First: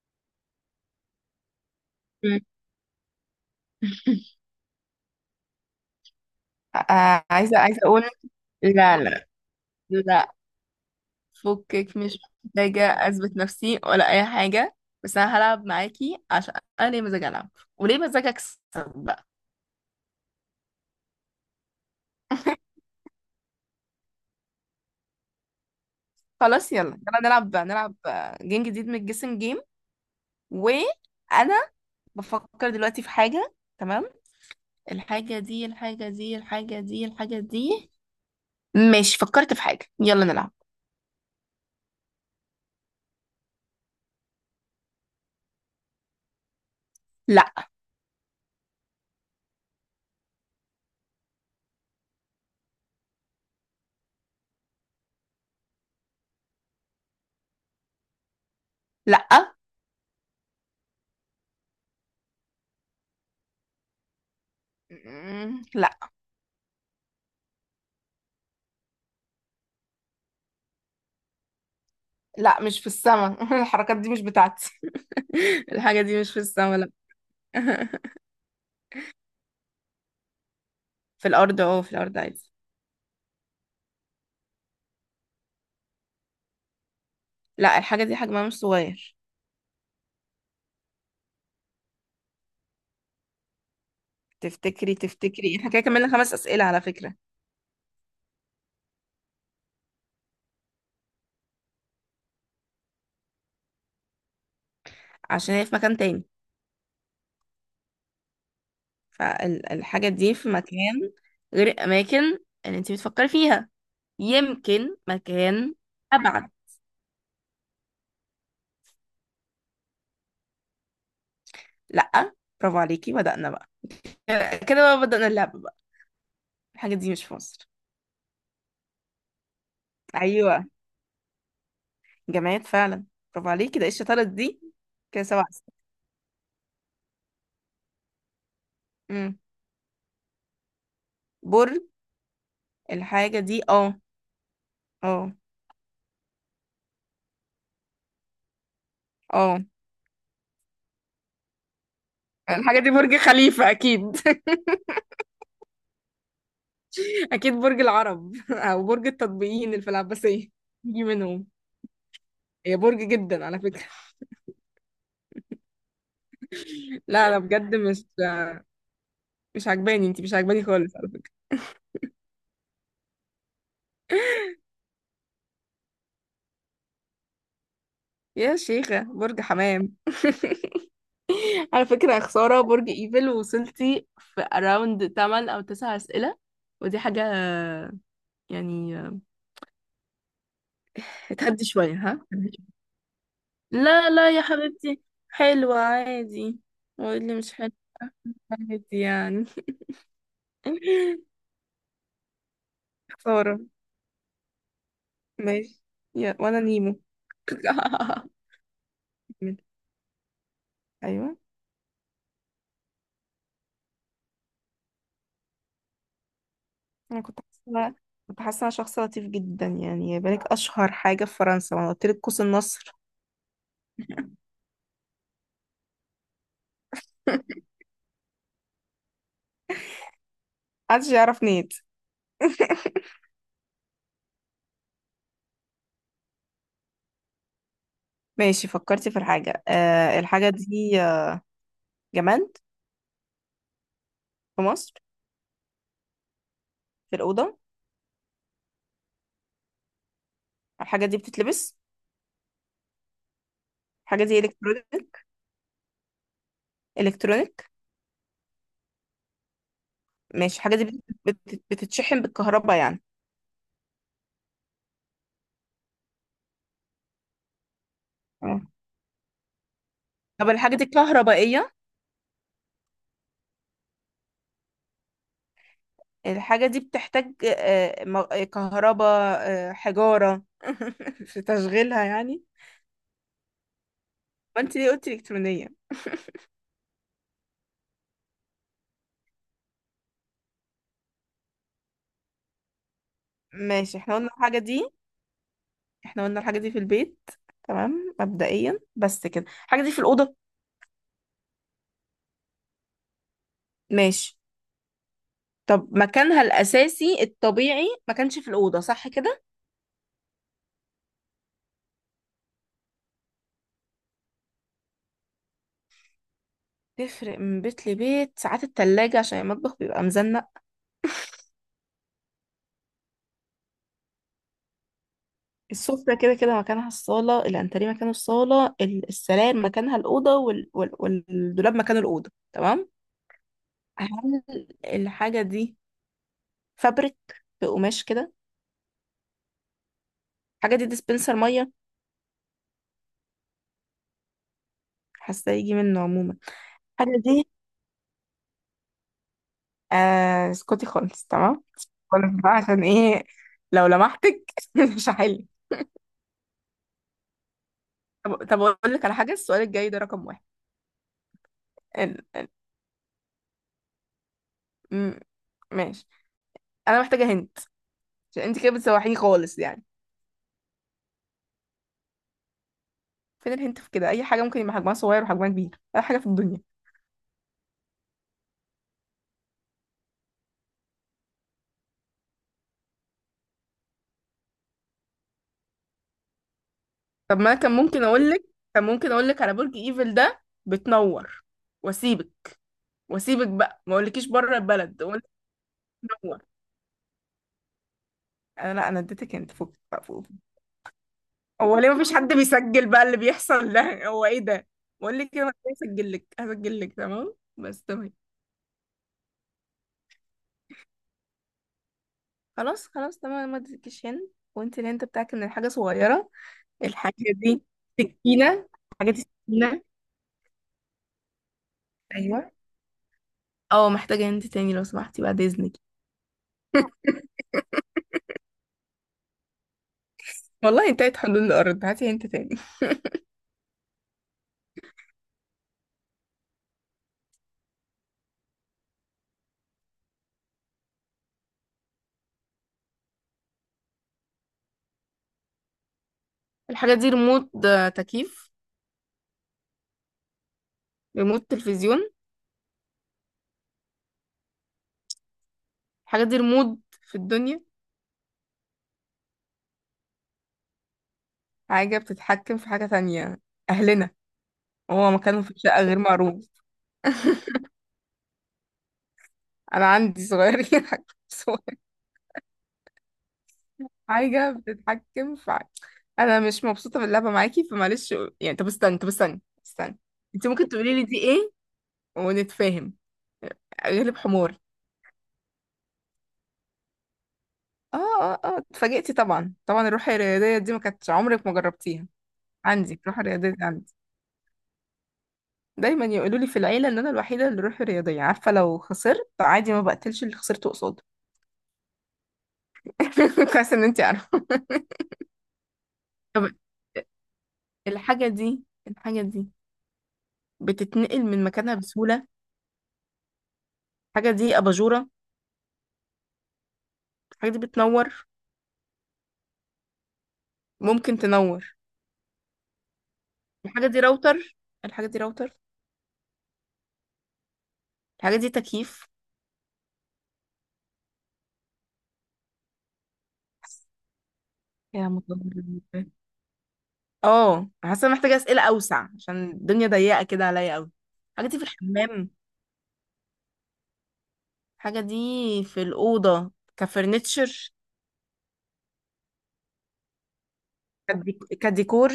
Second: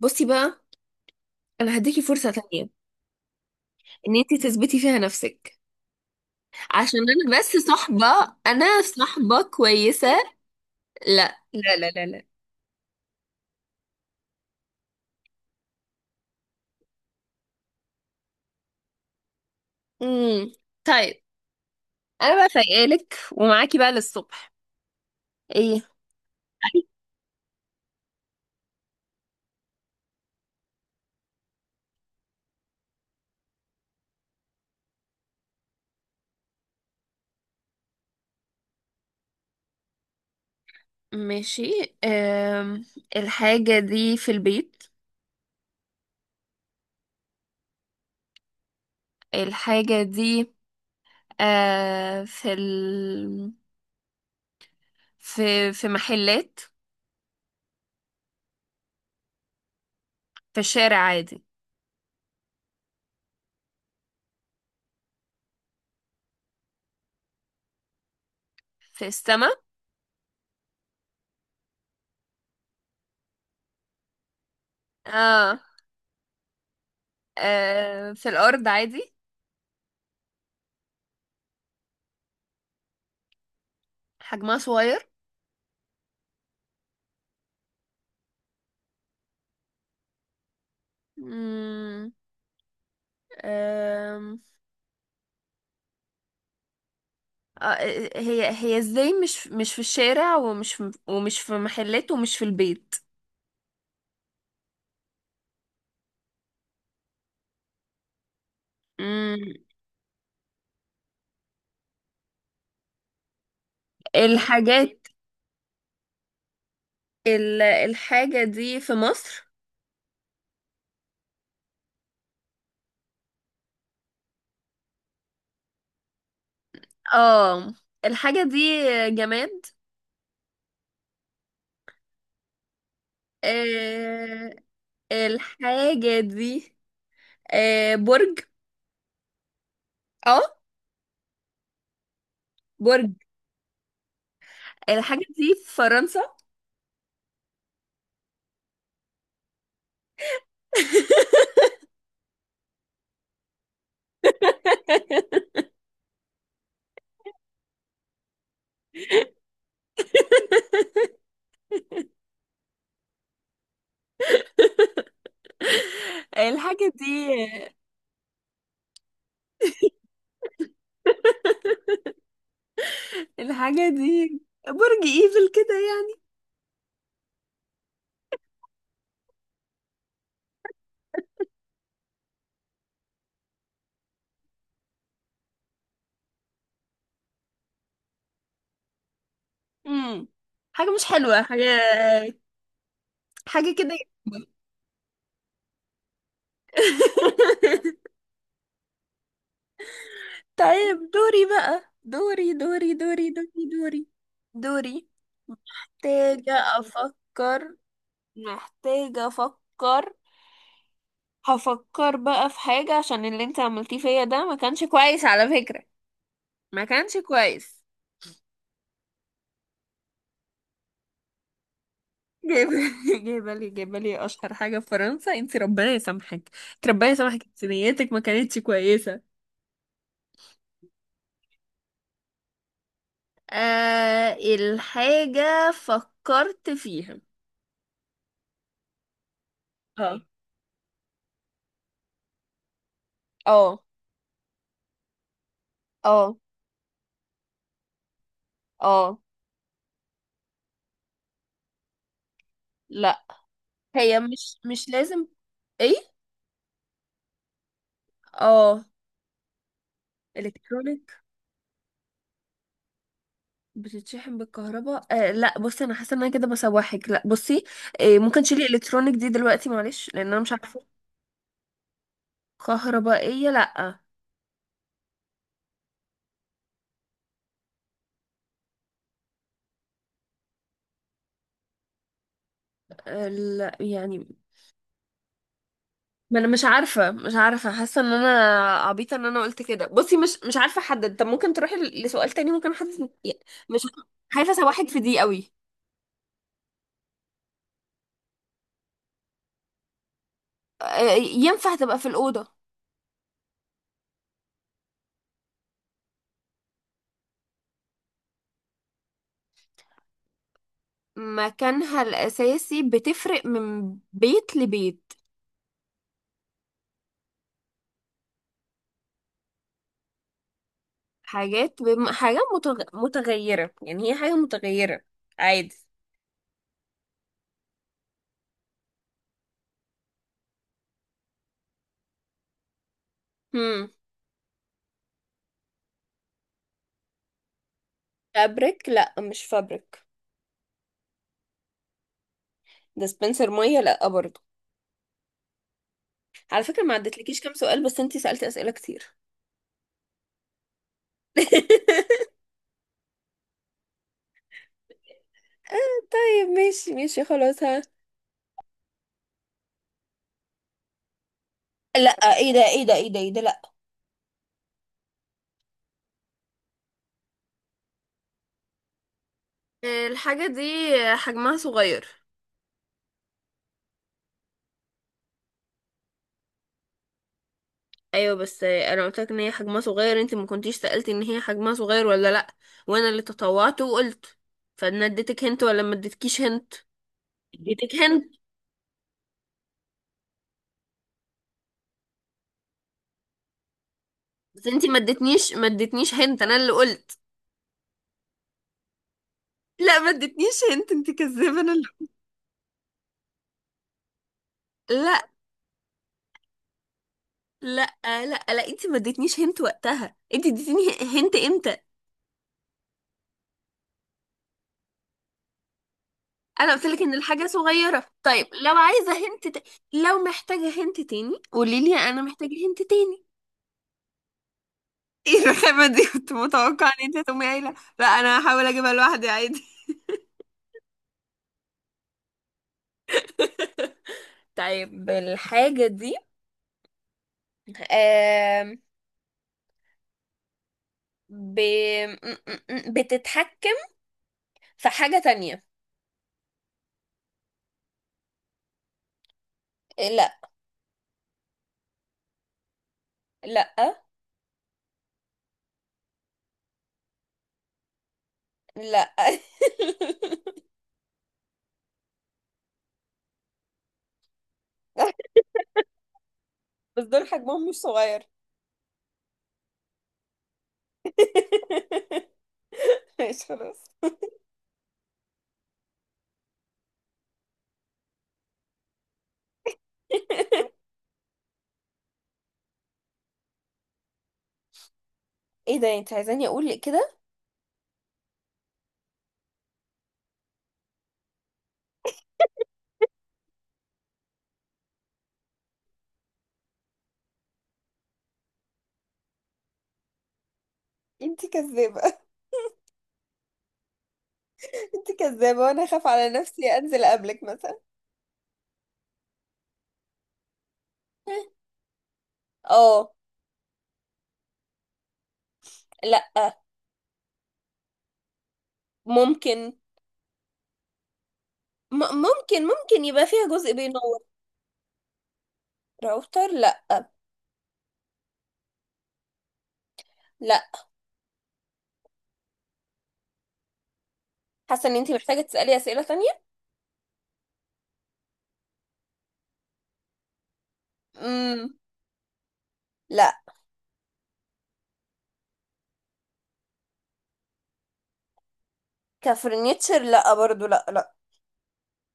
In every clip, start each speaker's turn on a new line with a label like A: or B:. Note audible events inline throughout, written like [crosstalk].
A: بصي بقى، انا هديكي فرصة
B: مم.
A: تانية ان انتي تثبتي فيها نفسك، عشان انا بس
B: عايزة أقول
A: صاحبة انا
B: لا، لا،
A: صاحبة كويسة.
B: لا.
A: لا لا لا
B: فكك،
A: لا
B: مش
A: لا.
B: محتاجة أثبت نفسي ولا أي حاجة. بس أنا هلعب معاكي عشان أنا ليه مزاج ألعب وليه مزاج أكسب بقى.
A: امم طيب، انا بقى فايقالك ومعاكي بقى للصبح. ايه؟
B: خلاص، يلا يلا نلعب نلعب، جيم جديد من الجيسنج جيم. وأنا بفكر دلوقتي في حاجة. تمام، الحاجة دي. ماشي، فكرت في حاجة، يلا نلعب.
A: ماشي. أم... الحاجة دي في البيت.
B: لا.
A: الحاجة دي أه... في ال... في محلات.
B: لا.
A: في الشارع عادي.
B: مم، لا.
A: في السما.
B: لا، مش في السما. [laughs] الحركات دي مش بتاعتي.
A: اه.
B: [laughs] الحاجة دي مش في السما، لا. [laughs]
A: آه، في الأرض عادي.
B: في الأرض عادي.
A: حجمها صغير.
B: لا، الحاجة دي حجمها مش صغير.
A: مم. أم.
B: تفتكري احنا كده كملنا خمس أسئلة على فكرة؟
A: آه، هي ازاي مش في الشارع ومش في محلات ومش في البيت؟
B: عشان هي في مكان تاني،
A: مم.
B: فالحاجة دي في مكان غير الأماكن اللي انت بتفكري فيها، يمكن
A: الحاجات.
B: مكان أبعد.
A: الحاجة دي في مصر؟
B: لا. برافو عليكي، بدأنا بقى. كده بقى بدأنا اللعبة بقى. الحاجة دي مش في مصر.
A: اه. الحاجة دي جماد.
B: أيوة، جماد فعلا. برافو عليكي، ده ايه الشطارة
A: آه،
B: دي؟ كده سبع أسئلة.
A: الحاجة دي. آه، برج.
B: مم.
A: اه
B: برج.
A: برج.
B: الحاجة دي، اه.
A: الحاجة
B: اه.
A: دي في فرنسا.
B: اه، الحاجة دي برج خليفة أكيد. [laughs] أكيد برج العرب، [laughs] أو برج التطبيقيين اللي في العباسية، يجي
A: [laughs]
B: منهم. هي برج جدا على فكرة.
A: الحاجة
B: [laughs]
A: دي
B: لا، أنا بجد مش عجباني، أنتي مش عجباني خالص على فكرة.
A: الحاجة دي برج ايفل كده يعني؟
B: يا شيخة، برج حمام. [laughs] على فكرة يا خسارة، برج ايفل وصلتي في أراوند 8 أو 9 أسئلة، ودي حاجة يعني.
A: امم حاجة مش حلوة، حاجة
B: اتهدي شوية، ها.
A: حاجة كده.
B: لا لا يا حبيبتي، حلوة عادي، وقولي مش حلوة.
A: [laughs]
B: عادي يعني.
A: طيب دوري
B: [laughs]
A: بقى، دوري دوري دوري
B: خسارة.
A: دوري. دوري دوري.
B: ماشي، يا
A: محتاجة
B: وانا نيمو.
A: أفكر.
B: [laughs]
A: محتاجة
B: كمل.
A: أفكر.
B: ايوه.
A: هفكر بقى في حاجة، عشان اللي انت عملتيه فيا ده ما كانش كويس على فكرة. ما كانش
B: انا كنت
A: كويس.
B: حاسه، انا شخص لطيف جدا يعني. يا بالك اشهر حاجه في فرنسا، ما أنا قلت لك قوس
A: جايبة!
B: النصر.
A: [laughs] جايبة لي، جايبة لي
B: [laughs]
A: أشهر حاجة في فرنسا؟ انت ربنا يسامحك، انت ربنا يسامحك، انت نيتك ما كانتش كويسة.
B: محدش يعرف نيت. [laughs]
A: آه الحاجة فكرت فيها.
B: ماشي، فكرتي في الحاجه. آه،
A: اه.
B: الحاجه دي، جماد،
A: اه.
B: في مصر،
A: اه.
B: في الاوضه.
A: اه.
B: الحاجه دي بتتلبس.
A: لا، هي
B: الحاجه دي
A: مش
B: الكترونيك.
A: لازم. ايه؟
B: الكترونيك.
A: اه.
B: ماشي، الحاجه دي
A: الكترونيك.
B: بتتشحن بالكهرباء يعني.
A: بتتشحن بالكهرباء؟ آه لا، بصي، انا حاسه ان انا كده بسوحك. لا بصي، آه ممكن
B: آه.
A: تشيلي الكترونيك دي دلوقتي، معلش، لان انا
B: طب
A: مش
B: الحاجه
A: عارفه.
B: دي كهربائيه؟
A: كهربائيه؟ لا.
B: الحاجة دي بتحتاج كهرباء، حجارة [laughs] في تشغيلها يعني.
A: آه لا يعني.
B: فانت ليه قلتي إلكترونية؟
A: ما انا مش عارفه، حاسه ان انا عبيطه ان انا قلت كده. بصي مش عارفه احدد. طب ممكن تروحي لسؤال تاني؟ ممكن حد. مش
B: ماشي، احنا قلنا
A: خايفه
B: الحاجة
A: اسوحك
B: دي
A: في دي قوي.
B: احنا قلنا الحاجة دي في البيت، تمام مبدئيا، بس كده الحاجة دي في الأوضة.
A: آه، ينفع تبقى في الاوضه.
B: ماشي. طب مكانها الأساسي الطبيعي ما كانش في الأوضة، صح كده؟
A: مكانها الاساسي بتفرق من بيت لبيت.
B: تفرق من بيت لبيت، ساعات التلاجة عشان المطبخ بيبقى مزنق.
A: حاجه متغيره يعني، هي حاجه متغيره عادي.
B: السفرة كده كده مكانها الصالة، الأنتريه مكانه الصالة، السراير مكانها الأوضة، والدولاب مكانه الأوضة، تمام.
A: هم.
B: هل الحاجة دي فابريك، بقماش كده؟
A: فابريك؟ لا مش فابريك.
B: الحاجة دي ديسبنسر مية؟
A: ديسبنسر ميه؟ لا برضه.
B: حاسة يجي منه عموما.
A: على فكره ما
B: الحاجة
A: عدتلكيش
B: دي،
A: كام سؤال، بس انتي سالتي اسئله كتير.
B: آه، اسكتي خالص. تمام،
A: [laughs]
B: خالص بقى، عشان ايه لو لمحتك [laughs] مش هحل.
A: طيب ماشي، ماشي خلاص، ها.
B: طب اقول لك على حاجة، السؤال الجاي ده رقم واحد.
A: لا.
B: ال... ال...
A: ايه ده؟ ايه ده؟ ايه ده؟ ايه ده؟ لا.
B: م... ماشي. انا محتاجة هنت، عشان انت كده بتسوحيني خالص يعني.
A: الحاجة دي حجمها صغير.
B: فين الهنت في كده؟ اي حاجة ممكن يبقى حجمها صغير وحجمها كبير، اي حاجة في الدنيا.
A: ايوه، بس انا قلت لك ان هي حجمها صغير، انت ما كنتيش سألتي ان هي حجمها صغير ولا لا. وانا اللي تطوعت وقلت. فانا اديتك هنت ولا ما اديتكيش هنت؟
B: طب ما انا كان
A: اديتك
B: ممكن اقول
A: هنت.
B: لك كان ممكن اقول لك على برج ايفل ده بتنور، واسيبك واسيبك بقى ما اقولكيش بره
A: بس انت ما
B: البلد وانت
A: اديتنيش، هنت.
B: منور.
A: انا اللي قلت.
B: انا لا انا اديتك انت فوق،
A: لا، ما
B: فوق.
A: اديتنيش هنت، انت كذابه، انا
B: هو
A: اللي.
B: ليه مفيش حد بيسجل بقى اللي بيحصل ده؟ هو ايه ده؟ بقول
A: لا
B: لك انا هسجل لك تمام، بس
A: لا
B: تمام.
A: لا لا. انت ما اديتنيش هنت وقتها، انت اديتيني هنت امتى؟
B: خلاص خلاص تمام، ما اديتكيش هنا، وانت الهنت بتاعك ان الحاجه صغيره.
A: انا قلت لك ان
B: الحاجه
A: الحاجه
B: دي
A: صغيره. طيب
B: سكينه.
A: لو
B: حاجه
A: عايزه
B: دي
A: هنت
B: سكينه.
A: لو محتاجه هنت تاني، قولي لي انا
B: ايوه.
A: محتاجه هنت تاني.
B: اه، محتاجه هنت تاني لو سمحتي،
A: [laughs]
B: بعد
A: ايه
B: اذنك.
A: الرخامه دي؟ كنت متوقعه ان
B: [laughs]
A: انت تقومي قايله لا، انا هحاول اجيبها لوحدي عادي. [laughs]
B: والله انتهت حلول الارض، هاتي هنت تاني.
A: طيب الحاجة دي، آم، ب... م- م- م- بتتحكم في حاجة تانية.
B: الحاجه دي ريموت، تكييف؟
A: إيه، لا.
B: ريموت تلفزيون؟
A: لا.
B: الحاجه دي ريموت في الدنيا.
A: لا. [laughs]
B: حاجة بتتحكم في حاجة تانية. أهلنا؟ هو مكانهم في الشقة غير معروف.
A: بس دول
B: [laughs]
A: حجمهم مش صغير.
B: أنا عندي صغيرين. [laughs] حاجة صغير.
A: [laughs] ماشي خلاص.
B: حاجة بتتحكم في حاجة. أنا مش مبسوطة باللعبة معاكي فمعلش يعني. طب استنى، استنى. أنت ممكن تقولي لي دي إيه، ونتفاهم. غلب حمار.
A: ايه ده؟ انت عايزاني اقول كده؟
B: اه اه اه، اتفاجئتي طبعا طبعا. الروح الرياضية دي ما كانتش عمرك ما جربتيها. عندي الروح الرياضية دي، عندي. دايما يقولوا لي في العيلة ان انا الوحيدة اللي روحي رياضية، عارفة لو خسرت عادي ما بقتلش اللي خسرته قصادي.
A: انت كذابة،
B: [laughs] كويس ان انت عارفه.
A: انت كذابة، وانا اخاف على
B: طب
A: نفسي انزل قبلك مثلا.
B: الحاجه دي الحاجه دي بتتنقل من مكانها بسهوله؟
A: اه.
B: الحاجه دي اباجوره؟
A: لا.
B: الحاجه دي بتنور،
A: ممكن.
B: ممكن تنور.
A: م ممكن ممكن يبقى فيها جزء
B: الحاجه دي
A: بينور.
B: راوتر. الحاجه دي راوتر
A: راوتر؟ لا.
B: الحاجه دي تكييف؟
A: لا. حاسة ان
B: يا
A: انت
B: مطلع.
A: محتاجة تسألي اسئلة تانية.
B: اه، حاسه محتاجه اسئله اوسع عشان الدنيا ضيقه كده عليا قوي. الحاجه دي في
A: امم
B: الحمام؟
A: لا.
B: الحاجه دي في الاوضه، كفرنتشر؟
A: كفرنيتشر؟ لا برضو. لا. لا.
B: كديكور؟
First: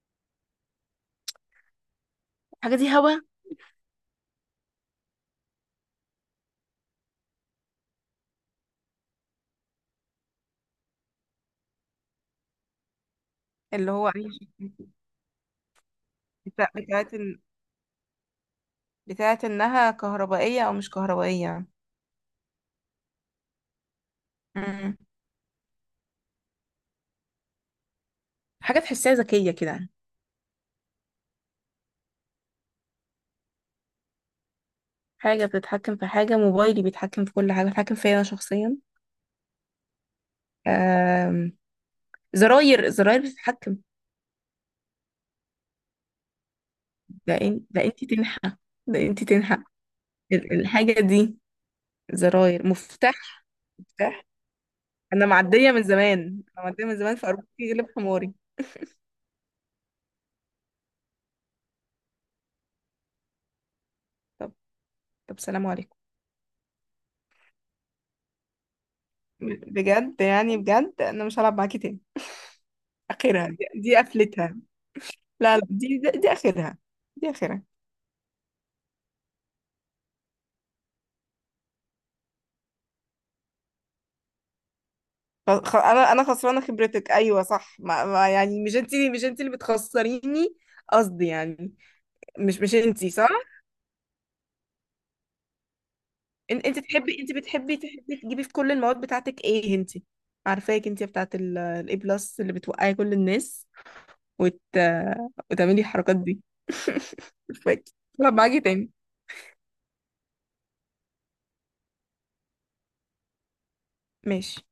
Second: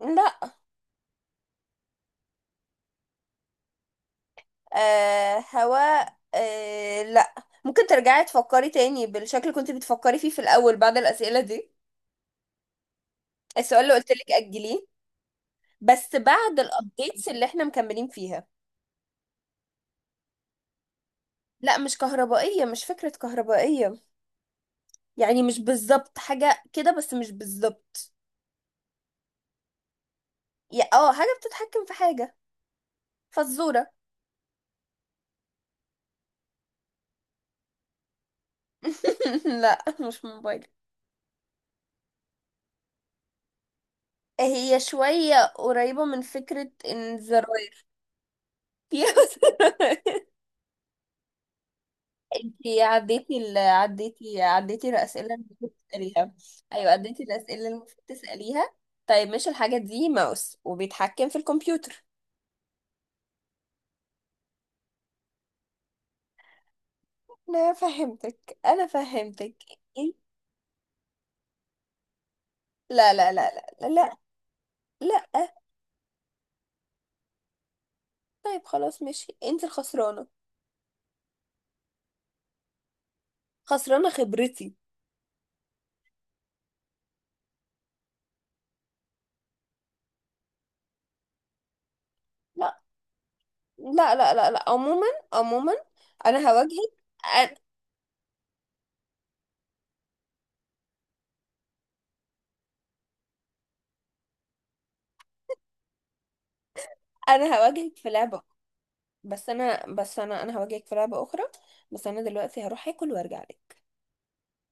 A: لا.
B: الحاجه دي هوا؟
A: آه، هواء؟ آه لا. ممكن ترجعي تفكري تاني بالشكل اللي كنت بتفكري فيه في الاول بعد الاسئلة دي. السؤال
B: اللي
A: اللي
B: هو
A: قلت
B: اي
A: لك
B: شيء.
A: اجليه. بس بعد
B: بتاعت
A: الابديتس اللي احنا مكملين فيها.
B: بتاعت انها كهربائية او مش كهربائية.
A: لا مش كهربائية، مش فكرة كهربائية.
B: امم
A: يعني مش بالظبط حاجة كده، بس مش بالظبط.
B: حاجة تحسها ذكية كده.
A: يا اه حاجة بتتحكم في حاجة. فزورة.
B: حاجة بتتحكم في حاجة، موبايلي بيتحكم في كل حاجة، بيتحكم فيا انا شخصيا.
A: [laughs] لا مش موبايل.
B: آم، زراير، زراير بتتحكم.
A: هي شوية قريبة من فكرة ان
B: ده
A: الزراير.
B: انتي تنحى.
A: [laughs]
B: ده
A: فيها
B: انتي تنحى
A: زراير.
B: الحاجة دي زراير
A: انتي عديتي
B: مفتاح. مفتاح.
A: عديتي
B: انا
A: الأسئلة اللي المفروض
B: معدية من
A: تسأليها.
B: زمان، انا معدية
A: أيوة
B: من زمان
A: عديتي
B: في،
A: الأسئلة اللي
B: ارجوكي غلب
A: المفروض
B: حماري.
A: تسأليها. طيب مش الحاجة دي ماوس وبيتحكم في الكمبيوتر؟
B: طب طب، سلام عليكم.
A: أنا فهمتك، أنا فهمتك.
B: بجد
A: إنت-
B: يعني بجد، انا مش هلعب معاكي تاني.
A: لا لا لا.
B: اخرها دي,
A: لا لا.
B: دي
A: لا.
B: قفلتها.
A: لا
B: لا لا، دي دي دي اخرها. دي اخرها.
A: طيب خلاص ماشي، انت الخسرانة. خسرانة خبرتي.
B: انا خسرانه خبرتك. ايوه صح، ما ما يعني مش انت، مش انت اللي بتخسريني. قصدي يعني، مش
A: لا
B: مش انت، صح؟
A: لا لا لا لا. عموما، عموما، انا
B: انت انت
A: هواجهك.
B: تحبي انت
A: أ-
B: بتحبي تحبي تجيبي في كل المواد بتاعتك. ايه انت؟ عارفاك انت بتاعت الاي بلس اللي بتوقعي كل الناس، وت... وتعملي الحركات دي.
A: انا
B: مش فاكر.
A: هواجهك في
B: طب
A: لعبة.
B: معاكي تاني؟
A: بس انا بس انا انا هواجهك في لعبة اخرى. بس انا دلوقتي هروح اكل وارجع لك.
B: ماشي.